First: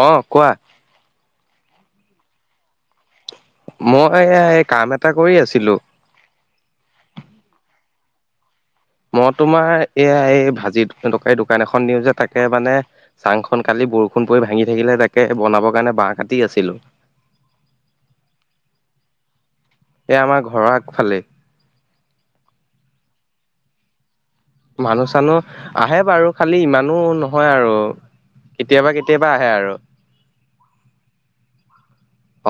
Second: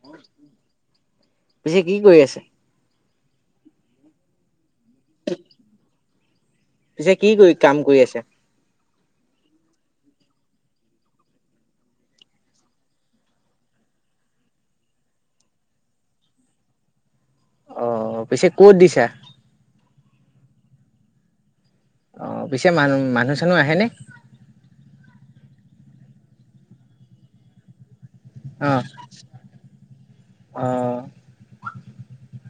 অ' কোৱা। পিছে কি কৰি আছে। মই এই কাম এটা কৰি আছিলোঁ। পিছে কি কৰি কাম কৰি আছে। মই তোমাৰ এইয়া এই ভাজি তকাৰী দোকান এখন দিও যে তাকে মানে- চাংখন কালি বৰষুণ পৰি ভাঙি থাকিলে। তাকে বনাবৰ কাৰণে বাহ কাটি আছিলোঁ। অ' অ' পিছে কত দিছা। এই আমাৰ ঘৰৰ আগফালে। অ' পিছে মানুহ মানুহ চানুহ আহেনে। মানুহ চানুহ আহে বাৰু খালি ইমানো নহয় আৰু- অ' কেতিয়াবা কেতিয়াবা আহে আৰু অ'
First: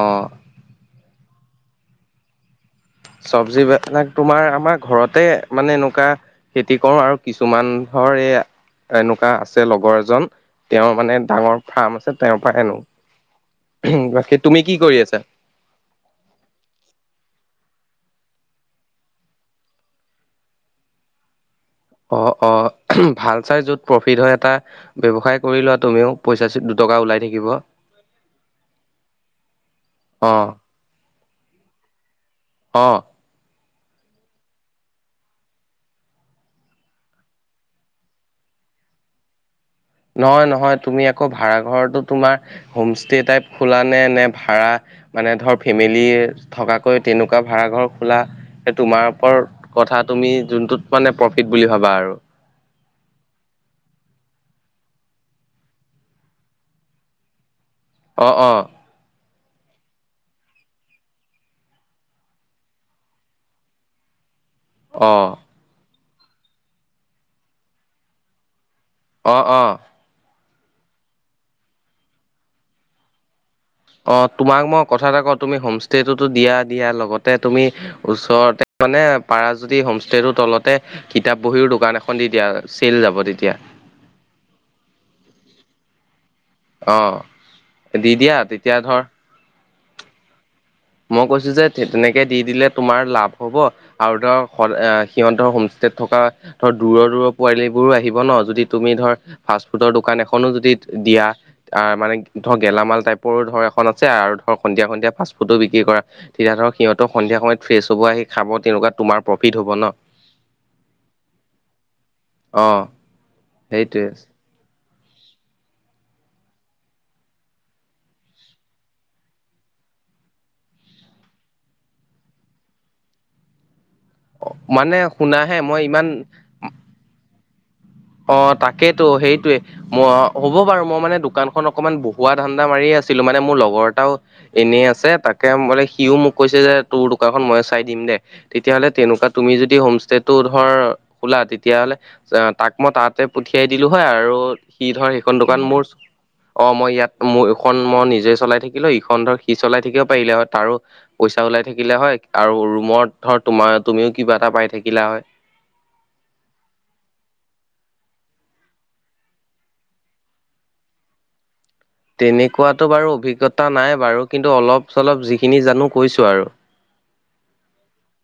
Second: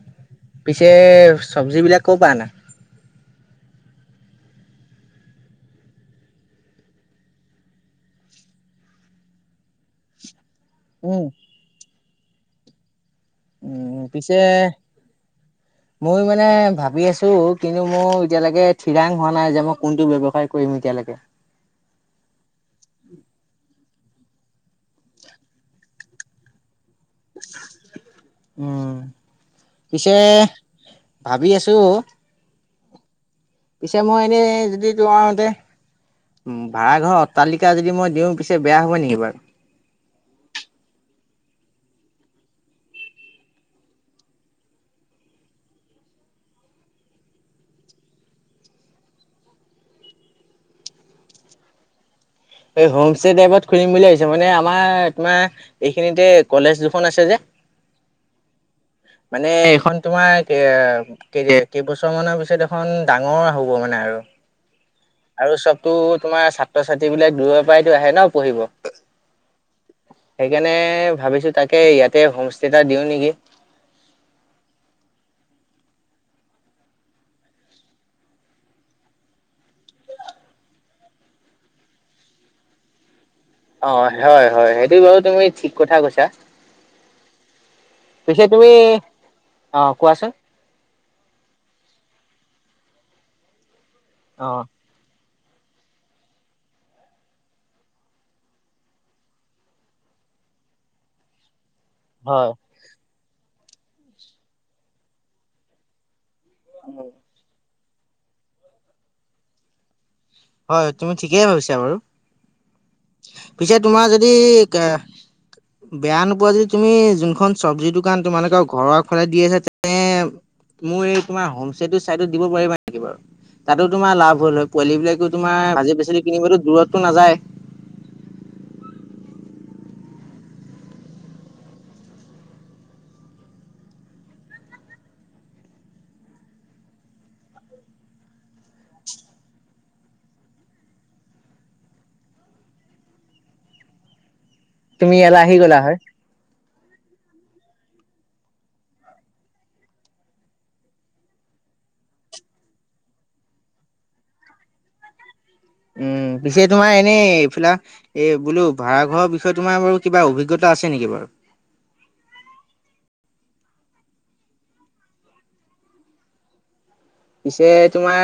অ'। পিছে চবজী বিলাক কৰ পৰা আনা। চব্জিাক তোমাৰ আমাৰ ঘৰতে মানে এনেকুৱা- খেতি কৰো আৰু কিছুমান ধৰ এ এনেকুৱা আছে লগৰ এজন- তেওঁৰ মানে উম, ডাঙৰ ফাৰ্ম আছে তেওঁৰ পৰা আনো। উম' বাকী তুমি পিছে- কি [inaudible] মই মানে ভাবি আছো, কিন্তু মোৰ এতিয়ালৈকে ঠিৰাং হোৱা নাই যে মই কোনটো ব্যৱসায় কৰিম। এতিয়ালৈকে- অ', অ' ভাল চাই য'ত প্ৰফিট হয় এটা ব্যয়ৱসায় কৰি লোৱা তুমিও পইচা দুটকা ওলাই থাকিব। উম, পিছে অ', ভাবি আছোঁ। অঁ পিছে মই এনেই যদি তোমাৰ তাতে ভাড়াৰ ঘৰৰ অট্টালিকা যদি মই দিওঁ পিছে বেয়া হ'ব নেকি বাৰু? নহয়, নহয় তুমি আকৌ ভাড়া ঘৰতো তোমাৰ হোম ষ্টে টাইপ খোলা নে নে ভাড়া মানে, ধৰ ফেমিলি থকাকৈ তেনেকুৱা ভাড়াঘৰ খোলা সেই তোমাৰ ওপৰত কথা, তুমি যোনটোত মানে প্ৰফিট বুলি ভাবা আৰু। এই হোম ষ্টে টাইপত খুলিম বুলি ভাবিছোঁ মানে আমাৰ তোমাৰ- এইখিনিতে কলেজ দুখন আছে যে। অ', অ'। মানে এইখন তোমাৰ তাকে, কেইবছৰ মানৰ পিছত এইখন ডাঙৰ হ'ব মানে আৰু অ'। আৰু চবতো তোমাৰ ছাত্ৰ ছাত্ৰী বিলাক দূৰৰ পৰাইতো আহে ন পঢ়িব। অ', অ'। সেইকাৰণে ভাবিছোঁ তাকে ইয়াতে হোম ষ্টে এটা দিওঁ নেকি? অ', তোমাক মই কথা এটা কওঁ তুমি হোমষ্টেটো দিয়া দিয়া লগতে তুমি ওচৰতে মানে পাৰা যদি হোমষ্টেটোৰ তলতে কিতাপ বহীৰও দোকান এখন দি দিয়া, চেল যাব তেতিয়া। অ', হয় হয় সেইটো বৰু তুমি কথা কৈছা। অ', দি দিয়া, পিছে তুমি তেতিয়া ধৰ- অ' কোৱাচোন? মই কৈছোঁ যে তেনেকে দি দিলে তোমাৰ লাভ হ'ব। আৰু ধৰ অ সদ সিহঁতৰ হোমষ্টে থকা ধৰ দূৰৰ দূৰৰ পোৱালিবোৰো আহিব ন, যদি তুমি ধৰ ফাষ্টফুডৰ দোকান এখনো যদি দিয়া। আহ' মানে হয়। গেলামাল টাইপৰো ধৰ এখন আছে, আৰু ধৰ সন্ধিয়া ফাষ্ট ফুডো বিক্ৰী কৰা। তেতিয়া ধৰ সিহঁতো সন্ধিয়া সময়ত ফ্ৰেছ হ'ব আহি খাব, তেনেকুৱাত তোমাৰ প্ৰফিট হ'ব ন। হয়, তুমি ঠিকেই ভাবিছা বাৰু। অঁ। পিছে তোমাৰ যদি কে বেয়া নোপোৱা যদি তুমি যোনখন চব্জিৰ দোকান তোমালোকৰ ঘৰৰফালে দি আছা তেনে মোৰ এই তোমাৰ হোম ষ্টেটো চাইদত দিব পাৰিবা নেকি বাৰু? তাতো তোমাৰ লাভ হ'ল হয়, মানে পোৱালী বিলাকে শুনাহে তোমাৰ মই ভাজি ইমান পাচলি কিনিবলৈ দূৰততো নাযায়। অ' তাকেইতো সেইটোৱে। মই হ'ব বাৰু মই মানে দোকানখন অকমান বহুৱা ধান্দা মাৰি আছিলো, মানে মোৰ লগৰ এটাও এনেই আছে তাকে বোলে সিও মোক কৈছে, যে তোৰ দোকানখন মই চাই দিম দে। তেতিয়াহ'লে তেনেকুৱা তুমি যদি হোমষ্টে টো ধৰ খোলা তেতিয়াহ'লে তাক মই তাতে পঠিয়াই দিলো হয়, আৰু সি ধৰ তুমি ইয়ালে সেইখন আহি দোকান গ'লা মোৰ হয়, অ' মই ইয়াত মোৰ এইখন মই নিজে চলাই থাকিলো, ইখন ধৰ সি চলাই থাকিব পাৰিলে হয়। তাৰো পইচা ওলাই থাকিলে হয়, আৰু ৰুমত ধৰ তোমাৰ তুমিও কিবা এটা পাই থাকিলা হয়। উম, পিছে তোমাৰ এনেই এইফিলা এই বোলো ভাড়াঘৰৰ বিষয়ে তোমাৰ কিবা অভিজ্ঞতা আছে নেকি বাৰু? তেনেকুৱাতো বাৰু অভিজ্ঞতা নাই বাৰু, কিন্তু অলপ-চলপ যিখিনি জানো কৈছোঁ আৰু। পিছে তোমাৰ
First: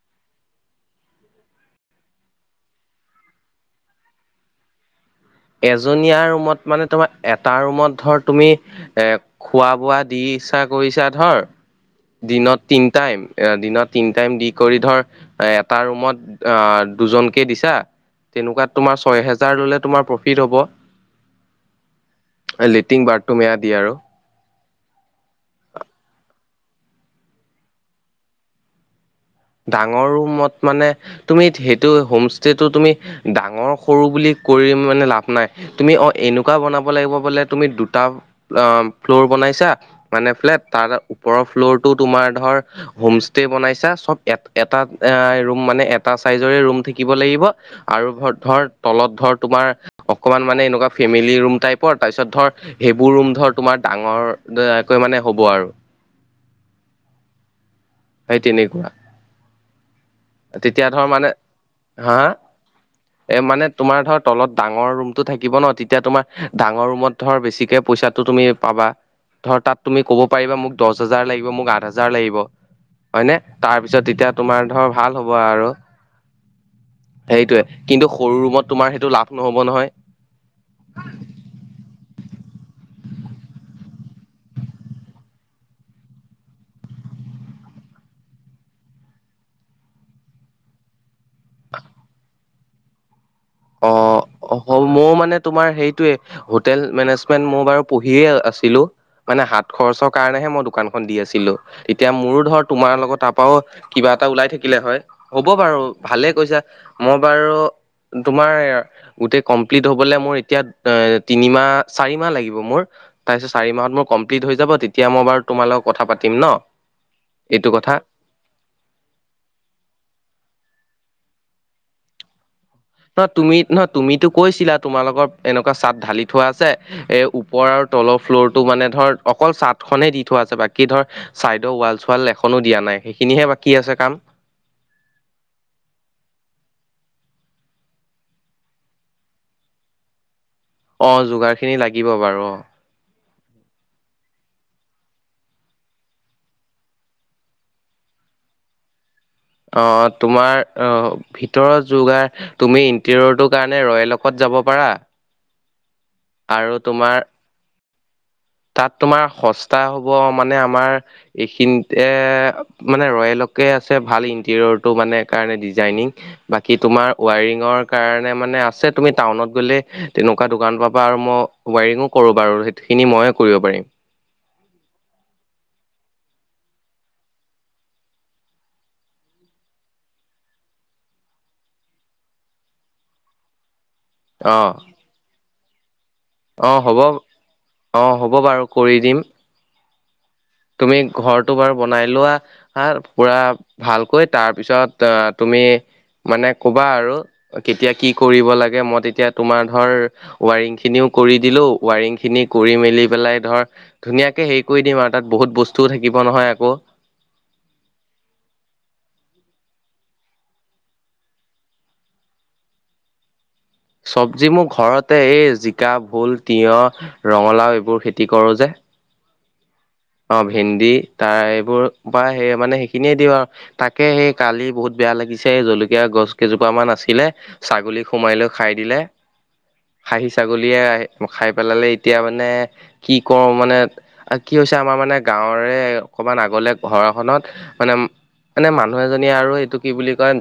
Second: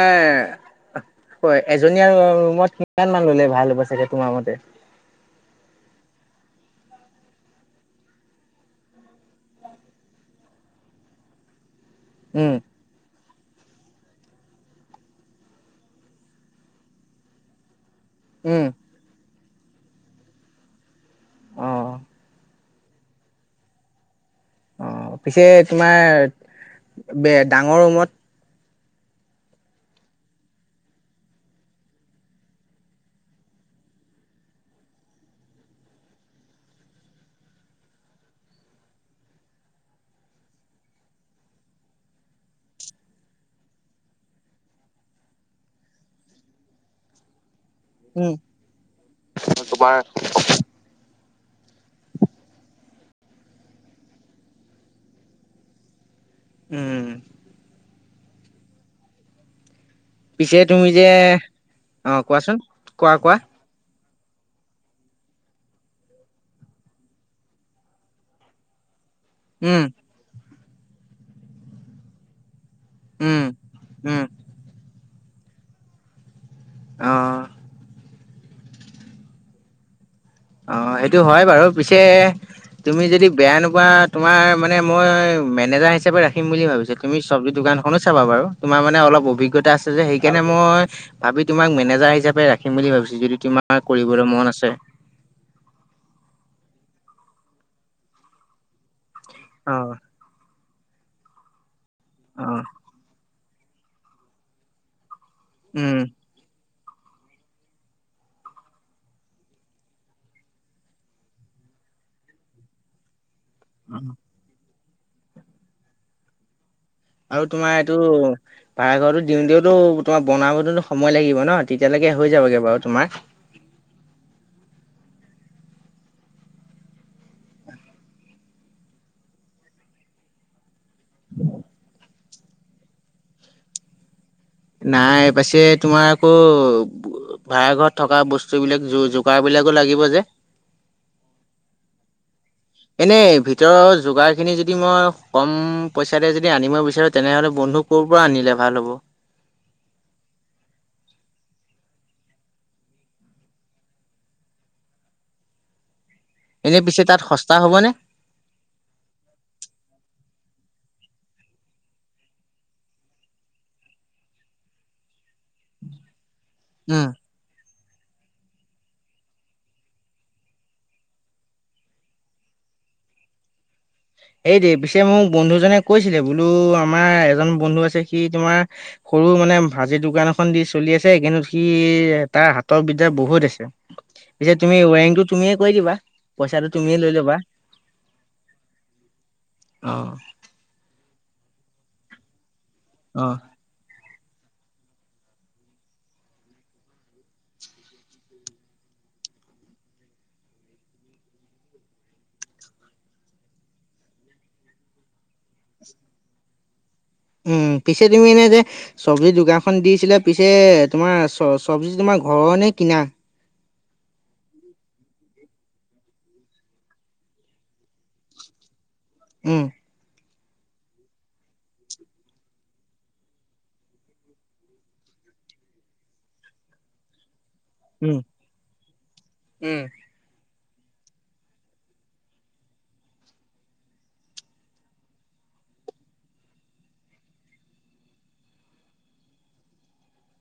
হয়, এজনীয়া ৰু-ৰুমত কিমান মান ল'লে ভাল হ'ব, চাগে তোমাৰ মতে। এজনীয়া ৰুমত মানে তোমাৰ, এটা ৰুমত ধৰ তুমি এ খোৱা-বোৱা দিছা কৰিছা ধৰ, উম, দিনত তিন টাইম এ দিনত তিনি টাইম দি কৰি ধৰ, এটা ৰুমত অ' দুজনকে দিছা উম, তেনেকুৱাত তোমাৰ ছয় হেজাৰ ল'লে, তোমাৰ প্ৰফিট হ'ব। অহ'। লেট্ৰিন, বথৰুম এয়া দিয়ে আৰু। অ' পিছে তোমাৰ বে, ডাঙৰ ৰুমত। ডাঙৰ ৰুমত মানে তুমি সেইটো হোম ষ্টেটো তুমি, ডাঙৰ সৰু বুলি কৰি মানে লাভ নাই। তুমি অ' এনেকুৱা বনাব লাগিব বোলে তুমি, দুটা অ' ফ্ল'ৰ বনাইছা মানে ফ্লেট, তাৰ ওপৰৰ ফ্ল'ৰটো তোমাৰ ধৰ হোমষ্টে বনাইছা চব এ-এটা এ ৰুম মানে, এটা চাইজৰে ৰুম থাকিব লাগিব আৰু উম, ধ-ধৰ তলত ধৰ তোমাৰ অকমান মানে এনেকুৱা ফেমিলি ৰুম টাইপৰ তাৰপিছত ধৰ, সেইবোৰ ৰুম ধৰ তোমাৰ ডাঙৰকৈ মানে হ'ব আৰু। উম, উম, উম। ভাই তেনেকুৱা। পিছে তুমি তেতিয়া যে ধৰ মানে হা, অ', কোৱাচোন কোৱা কোৱা এ মানে তোমাৰ ধৰ তলত ডাঙৰ ৰুমটো থাকিব ন, তেতিয়া তোমাৰ ডাঙৰ ৰুমত ধৰ বেছিকে পইচাটো তুমি পাবা ধৰ তাত উম, তুমি ক'ব পাৰিবা, মোক দহ হাজাৰ লাগিব মোক আঠ হাজাৰ লাগিব। হয়নে উম। তাৰ পিছত উম, তেতিয়া তোমাৰ ধৰ ভাল হ'ব আৰু, অ', সেইটোৱে। কিন্তু সৰু ৰুমত তোমাৰ সেইটো লাভ নহ'ব নহয়। অ' সেইটো হয় বাৰু পিছে। তুমি যদি বেয়া নোপোৱা, তোমাৰ মই মেনেজাৰ হিচাপে ৰাখিম বুলি ভাবিছো। তুমি চব্জি দোকানখনো চাবা বাৰু, তোমাৰ মানে অলপ অভিজ্ঞতা আছে যে সেইকাৰণে মই ভাবি তোমাক মেনেজাৰ হিচাপে ৰাখিম বুলি ভাবিছো, যদি তোমাক অ'হ, মইও মানে তোমাৰ সেইটোৱে হোটেল মেনেজমেণ্ট মই বাৰু পঢ়িএ আছিলো, মানে হাত অ', খৰচক কাৰণেহে মই দোকানখন দি আছিলো, এতিয়া মোৰো অ', ধৰ তোমাৰ লগত তাত পাও কিবা এটা ওলাই থাকিলে হয়, হ'ব বাৰু উম, ভালে কৈছা মই বাৰু তোমাৰ গোটেই কমপ্লিট হ'বলৈ মোৰ এতিয়া এ তিনিমাহ, চাৰি মাহ লাগিব মোৰ। তাৰপিছত চাৰি মাহত মোৰ কমপ্লিট হৈ যাব, তেতিয়া মই বাৰু তোমাৰ লগত কথা পাতিম ন। আৰু তোমাৰ এইটো ভাৰা ঘৰতো দিওঁ তেওটো তোমাৰ বনাবতো সময় লাগিব ন, তেতিয়ালৈকে হৈ যাবগে বাৰু তোমাৰ। ন তুমি নহ তুমিতো কৈছিলা তোমালোকৰ এনেকুৱা চাট ঢালি থোৱা আছে, এ ওপৰ আৰু তলৰ ফ্ল'ৰ টো মানে ধৰ অকল চাট খনেই দি থোৱা আছে বাকী বাকী ধৰ চাইদৰ ৱাল-চুৱাল এখনো দিয়া নাই, সেইখিনিহে বাকী আছে কাম। নাই পাছে, তোমাৰ আকৌ ভাড়া ঘৰত থকা বস্তু বিলাক য-যোগাৰ বিলাকো লাগিব যে। অ', যোগাৰখিনি লাগিব বাৰু, অ'। এনেই ভিতৰৰ যোগাৰখিনি যদি মই কম পইচাতে যদি আনিব বিচাৰোঁ, তেনেহ'লে বন্ধুক ক'ৰ পৰা আনিলে ভাল হ'ব? আহ তোমাৰ আহ ভিতৰৰ যোগাৰ তুমি ইণ্টেৰিয়ৰটোৰ কাৰণে ৰয়েলকত যাব পাৰা। আৰু এনে পিছে তোমাৰ তাত সস্তা হ'বনে? তাত তোমাৰ সস্তা হ'ব মানে আমাৰ এইখিনিতে মানে ৰয়েলকে আছে ভাল ইণ্টেৰিয়ৰটো মানে কাৰণে ডিজাইনিং বাকী উম তোমাৰ ৱায়ৰিঙৰ কাৰণে মানে আছে তুমি টাউনত গ'লে তেনেকুৱা দোকান পাবা আৰু ম ৱায়ৰিঙো কৰোঁ বাৰু সেইখিনি মইয়ে কৰিব পাৰিম। এই দেই পিছে মোক বন্ধুজনে কৈছিলে বোলো আমাৰ এজন বন্ধু আছে সি তোমাৰ সৰু মানে ভাজিৰ দোকান এখন দি চলি আছে কিন্তু সি তাৰ হাতৰ বিদ্যা বহুত আছে। পিছে তুমি ৱেৰিংটো তুমিয়ে কৰি দিবা। পইচাটো অঁ তুমিয়ে হ'ব লৈ ল'বা অ অঁ হ'ব বাৰু কৰি দিম। অ। তুমি ঘৰটো বাৰু বনাই লোৱা হা পুৰা ভালকৈ তাৰপিছত আহ তুমি মানে কবা আৰু কেতিয়া কি কৰিব লাগে মই তেতিয়া তোমাৰ ধৰ ৱাইৰিং খিনিও কৰি দিলো ৱাৰইং খিনি কৰি মেলি পেলাই ধৰ ধুনীয়াকে হেৰি কৰি দিম আৰু তাত বহুত বস্তুও থাকিব নহয় আকৌ। উম পিছে তুমি এনে যে চব্জি দোকানখন দিছিলে পিছে তোমাৰ চ চব্জি তোমাৰ ঘৰৰ নে কিনা? চবজি মোৰ ঘৰতে এই জিকা ভোল তিয়হ ৰঙালাও এইবোৰ খেতি কৰো যে উম। অ ভেন্দি তাৰ এইবোৰ পৰা সেই মানে সেইখিনিয়ে দিওঁ আৰু তাকে সেই কালি বহুত বেয়া লাগিছে জলকীয়া গছ কেইজোপা মান আছিলে ছাগলী উম, সোমাই লৈ খাই দিলে খাহী ছাগলীয়ে আহ খাই পেলালে এতিয়া মানে কি কৰো মানে কি হৈ ছে আমাৰ মানে গাঁৱৰে অকমান আগলে ঘৰখনত মানে মানে মানুহ এজনীয়ে আৰু এইটো কি বুলি কয়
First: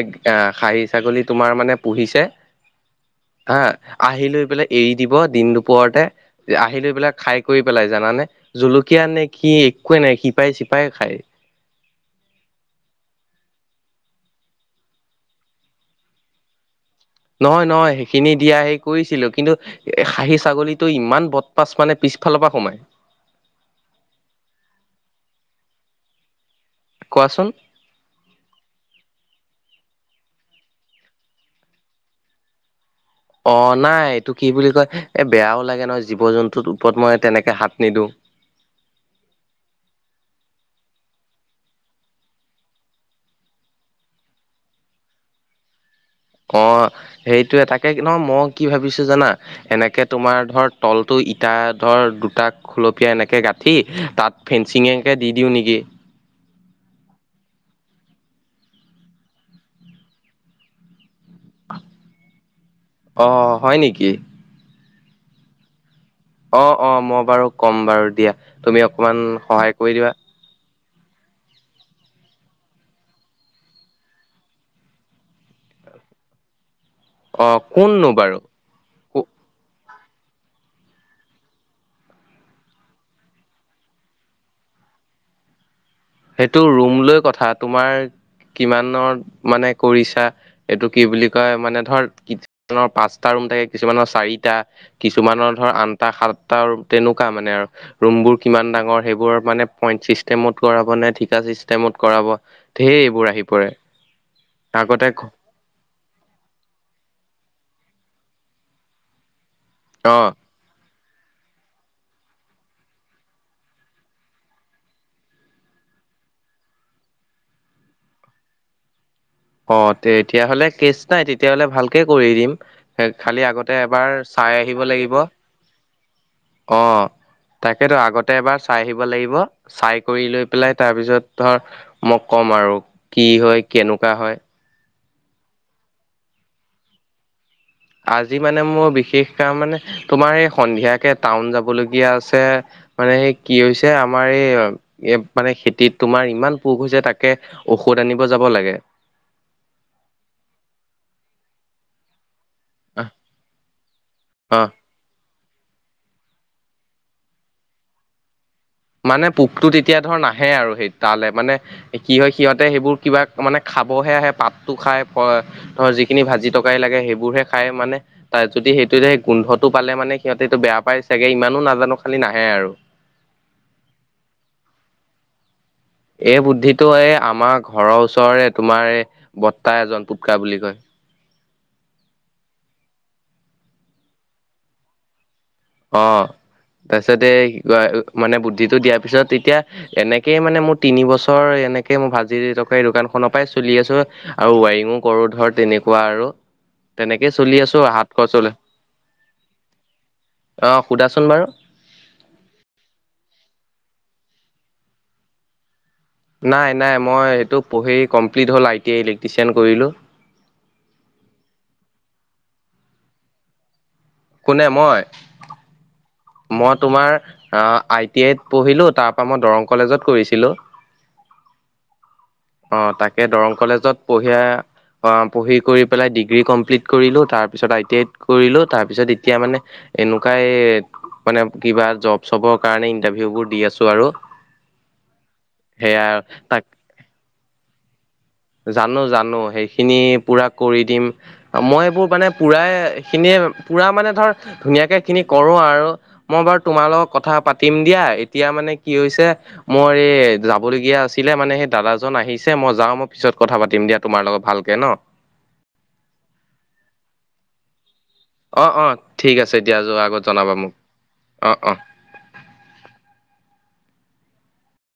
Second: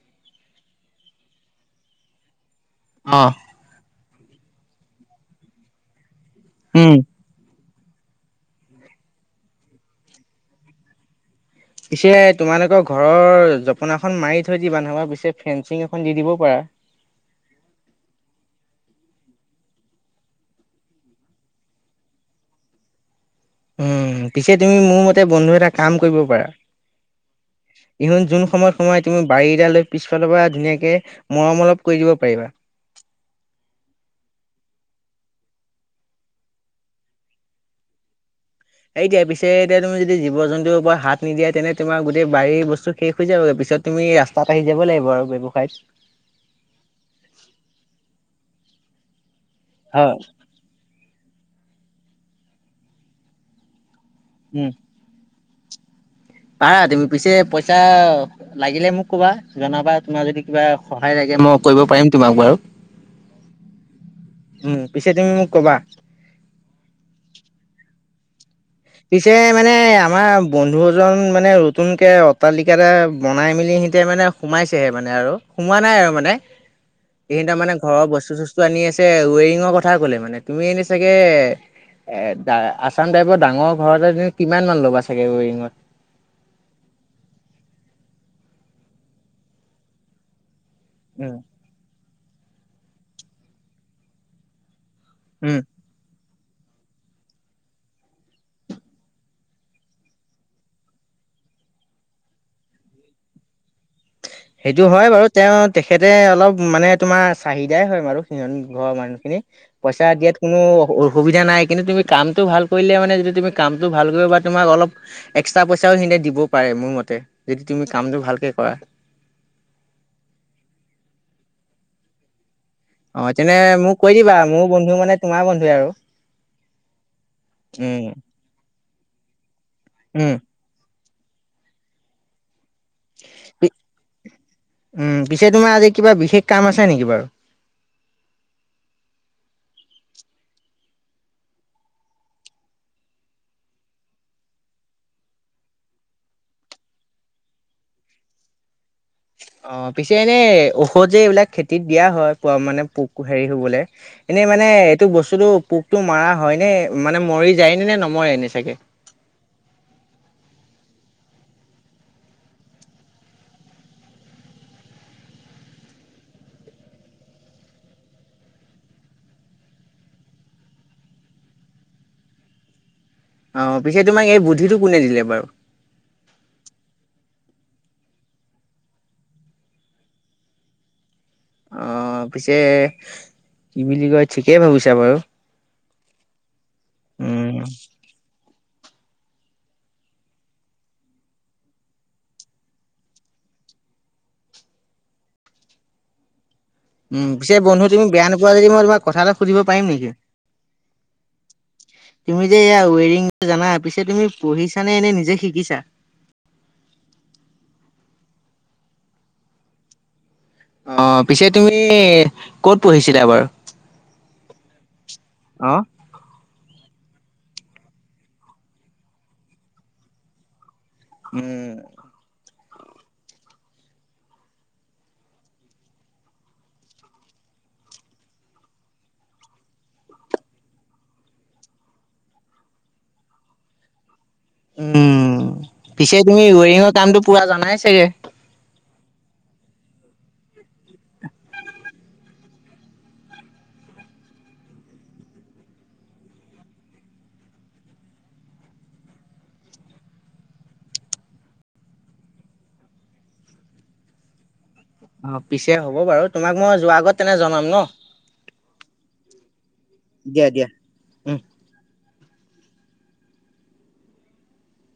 এ খাহী ছাগলী তোমাৰ মানে পুহিছে অ হা আহি লৈ পেলাই এৰি দিব দিন দুপৰতে আহি উম। লৈ পেলাই খাই শেষ কৰি পেলাই জানানে জলকীয়া নে কি একোৱে নাই শিপাই চিপাই খাই পিছে তোমালোকৰ ঘৰৰ জপনাখন মাৰি থৈ দিবা নহলে পিছে ফেঞ্চিং এখন দি দিবও পাৰা। নহয় নহয় সেইখিনি দিয়া সেই কৰিছিলো কিন্তু এ খাহী ছাগলীটো ইমান বদমাছ মানে পিছফালৰ পৰা সোমাই উম পিছে তুমি মোৰ মতে বন্ধু এটা কাম কৰিব পাৰা। কোৱাচোন। ইহুন যোন সময়ত সোয়াই তুমি বাৰী এডাল লৈ পিছফালৰ পৰা ধুনীয়াকৈ মৰম অলপ কৰি দিব পাৰিবা। অ' নাই এইটো কি বুলি কয় এই বেয়াও লাগে নহয় জীৱ জন্তুৰ ওপৰত মই তেনেকে হাত নিদিওঁ। সেইটোৱে পিছে এতিয়া তুমি যদি জীৱ জন্তুৰ ওপৰত হাত নিদিয়া তেনে তোমাৰ গোটেই বাৰী বস্তু শেষ হৈ যাবগে পিছত তুমি ৰাস্তাত আহি যাব লাগিব আৰু ব্যৱসায়ত। অ' সেইটোয়ে তাকে নহ মই কি ভাবিছো জানা এনেকে হয়, তোমাৰ ধৰ তলটো ইটা ধৰ দুটা খুলপীয়া এনেকে গাঁঠি তাত উম। ফেঞ্চি ঙে দি দিওঁ নেকি। পাৰা তুমি পিছে পইচা লাগিলে মোক কবা জনাবা, তোমাৰ যদি কিবা সহায় লাগে মই কৰিব পাৰিম তোমাক বাৰু। অ' হয় নেকি? উম পিছে তুমি মোক কবা। অ অ মই বাৰু ক'ম বাৰু দিয়া। তুমি অকমান পিছে সহায় মানে কৰি দিবা আমাৰ বন্ধু এজন মানে নতুনকৈ অট্ৰালিকা এটা বনাই মেলি সিহঁতে মানে সোমাইছেহে মানে আৰু। সোমোৱা নাই আৰু মানে। অ এইখিনিতে মানে ঘৰৰ কোননো বস্তু বাৰু? চস্তু আনি আছে কো- ওৱেৰিঙৰ কথা ক'লে মানে তুমি এনে চাগে এ আচামটাইপৰ ডাঙৰ ঘৰতে কিমান মান ল'বা চাগে ওৱেৰিঙত? সেইটো ৰুম লৈ কথা তোমাৰ কিমানৰ মানে কৰিছা। এইটো কি বুলি উম কয় মানে ধৰ কিছুমানৰ পাঁচটা ৰুম থাকে কিছুমানৰ চাৰিটা কিছুমানৰ উম ধৰ আন সাতটা তেনেকুৱা মানে আৰু। ৰুমবোৰ কিমান ডাঙৰ সেইবোৰ মানে পইন্ট চিষ্টেমত কৰা ঠিকা চিষ্টেমত কৰাব, ধেৰ এইবোৰ আহি পৰে। সেইটো হয় আগতে বাৰু তেওঁ তেখেতে অলপ মানে তোমাৰ চাহিদাই হয় বাৰু সিহঁতৰ ঘৰৰ মানুহখিনি, পইচা অ দিয়াত কোনো অসুবিধা নাই, কিন্তু তুমি কামটো ভাল কৰিলে মানে যিতো তুমি কামটো ভাল কৰিব পাৰা তোমাক অলপ এক্সট্ৰা পইচাও সিনতে দিব পাৰে মোৰ মতে যদি তুমি কামটো ভালকে কৰা। অ' তেতিয়াহ'লে কেচ নাই তেতিয়াহ'লে ভালকে কৰি দিম। সেই অ' খালি তেনে আগতে মোক কৈ এবাৰ দিবা চাই মোৰ আহিব বন্ধু মানে লাগিব। তোমাৰ বন্ধুৱে আৰু অ তাকেতো উম, আগতে এবাৰ চাই আহিব লাগিব, চাই কৰি উম। লৈ পেলাই তাৰ পিছত ধৰ মই ক'ম আৰু কি হয় কেনেকুৱা হয়। পিছে তোমাৰ আজি কিবা বিশেষ কাম আছে নেকি বাৰু? আজি মানে মোৰ বিশেষ কাম মানে তোমাৰ এই সন্ধিয়াকে টাউন যাবলগীয়া আছে। মানে সেই কি হৈছে আমাৰ এই মানে খেতিত তোমাৰ ইমান পোক হৈছে তাকে ঔষধ আনিব যাব লাগে। অ পিছে এনে ঔষধ যে এইবিলাক খেতিত দিয়া হয় পোৱা মানে পোক হেৰি হ'বলে, এনেই অ মানে এইটো বস্তুতটো পোকটো মাৰা হয়নে? মানে মৰি যায়নে নে নমৰে এনে চাগে? মানে পোকটো তেতিয়া ধৰ নাহে আৰু সেই তালৈ মানে কি হয় সিহঁতে সেইবোৰ কিবা মানে খাবহে আহে পাতটো খায় ধৰ যিখিনি ভাজি টকাৰি লাগে সেইবোৰহে খায় মানে তাত যদি সেইটোৱে সেই গোন্ধটো পালে মানে সিহঁতে এতো বেয়া পায় চাগে ইমানো নাজানো খালি নাহে আৰু। অ পিছে তোমাক এই বুদ্ধিটো কোনে দিলে বাৰু? এই বুদ্ধিটো এই আমাৰ ঘৰৰ ওচৰৰে তোমাৰ এই বৰ্তা এজন পুটকা বুলি কয়। অ পিছে তুমি কি কয় ঠিকেই ভাবিছা বাৰু। অ তাৰপিছত এই উম, মানে বুদ্ধিটো দিয়াৰ পিছত এতিয়া এনেকেই মানে মোৰ তিন বছৰ এনেকে মই ভাজিৰটকাৰি দোকান খনৰ পৰাই চলি আছো। আৰু ৱাইৰিঙো কৰো ধৰ তেনেকুৱা আৰু। উম তেনেকেই পিছে চলি আছো বন্ধু তুমি হাত মোক বেয়া খৰচলে নোপোৱা যদি মই তোমাক কথা এটা সুধিব পাৰিম নেকি? অ সুধা চোন বাৰু। তুমি যে এইয়া ৱায়াৰিং জানা, পিছে তুমি পঢ়িছা নে এনেই নিজে শিকিছা? নাই নাই মই এইটো পঢ়ি কমপ্লিট হ'ল আই টি আই ইলেক্ট্ৰিচিয়ান কৰিলোঁ। অ পিছে তুমি ক'ত পঢ়িছিলা বাৰু? কোনে মই? অ। মই তোমাৰ আই টি আইত পঢ়িলো তাৰ পৰা মই দৰং কলেজত কৰিছিলো। উম। অ তাকে দৰং কলেজত পহিয়া অ পঢ়ি কৰি পেলাই ডিগ্ৰী কমপ্লিট কৰিলোঁ, তাৰ পিছত আইটিআই কৰিলোঁ, তাৰ পিছত এতিয়া মানে এনেকুৱাই এই মানে কিবা জব-চবৰ কাৰণে ইণ্টাৰভিউবোৰ দি আছোঁ আৰু। উম সেয়া পিছে তুমি তাক ৱায়াৰিঙৰ কামটো পুৰা জানা নে চাগে? জানো জানে সেইখিনি পুৰা কৰি দিম। মই এইবোৰ মানে পুৰাইখিনিয়েই পুৰা মানে ধুনীয়াকৈখিনি কৰোঁ আৰু। মই বাৰু তোমাৰ লগত কথা পাতিম দিয়া, এতিয়া মানে কি হৈছে মই এই যাবলগীয়া আছিলোঁ মানে সেই দাদাজন আহিছে মই যাওঁ মই পিছত কথা পাতিম দিয়া তোমাৰ লগত ভালকৈ ন। অ পিছে হ'ব বাৰু তোমাক মই যোৱা আগত তেনে জনাম ন। অ অ ঠিক আছে দিয়া যোৱা আগত দিয়া জনাবা দিয়া মোক, উম। অ অ।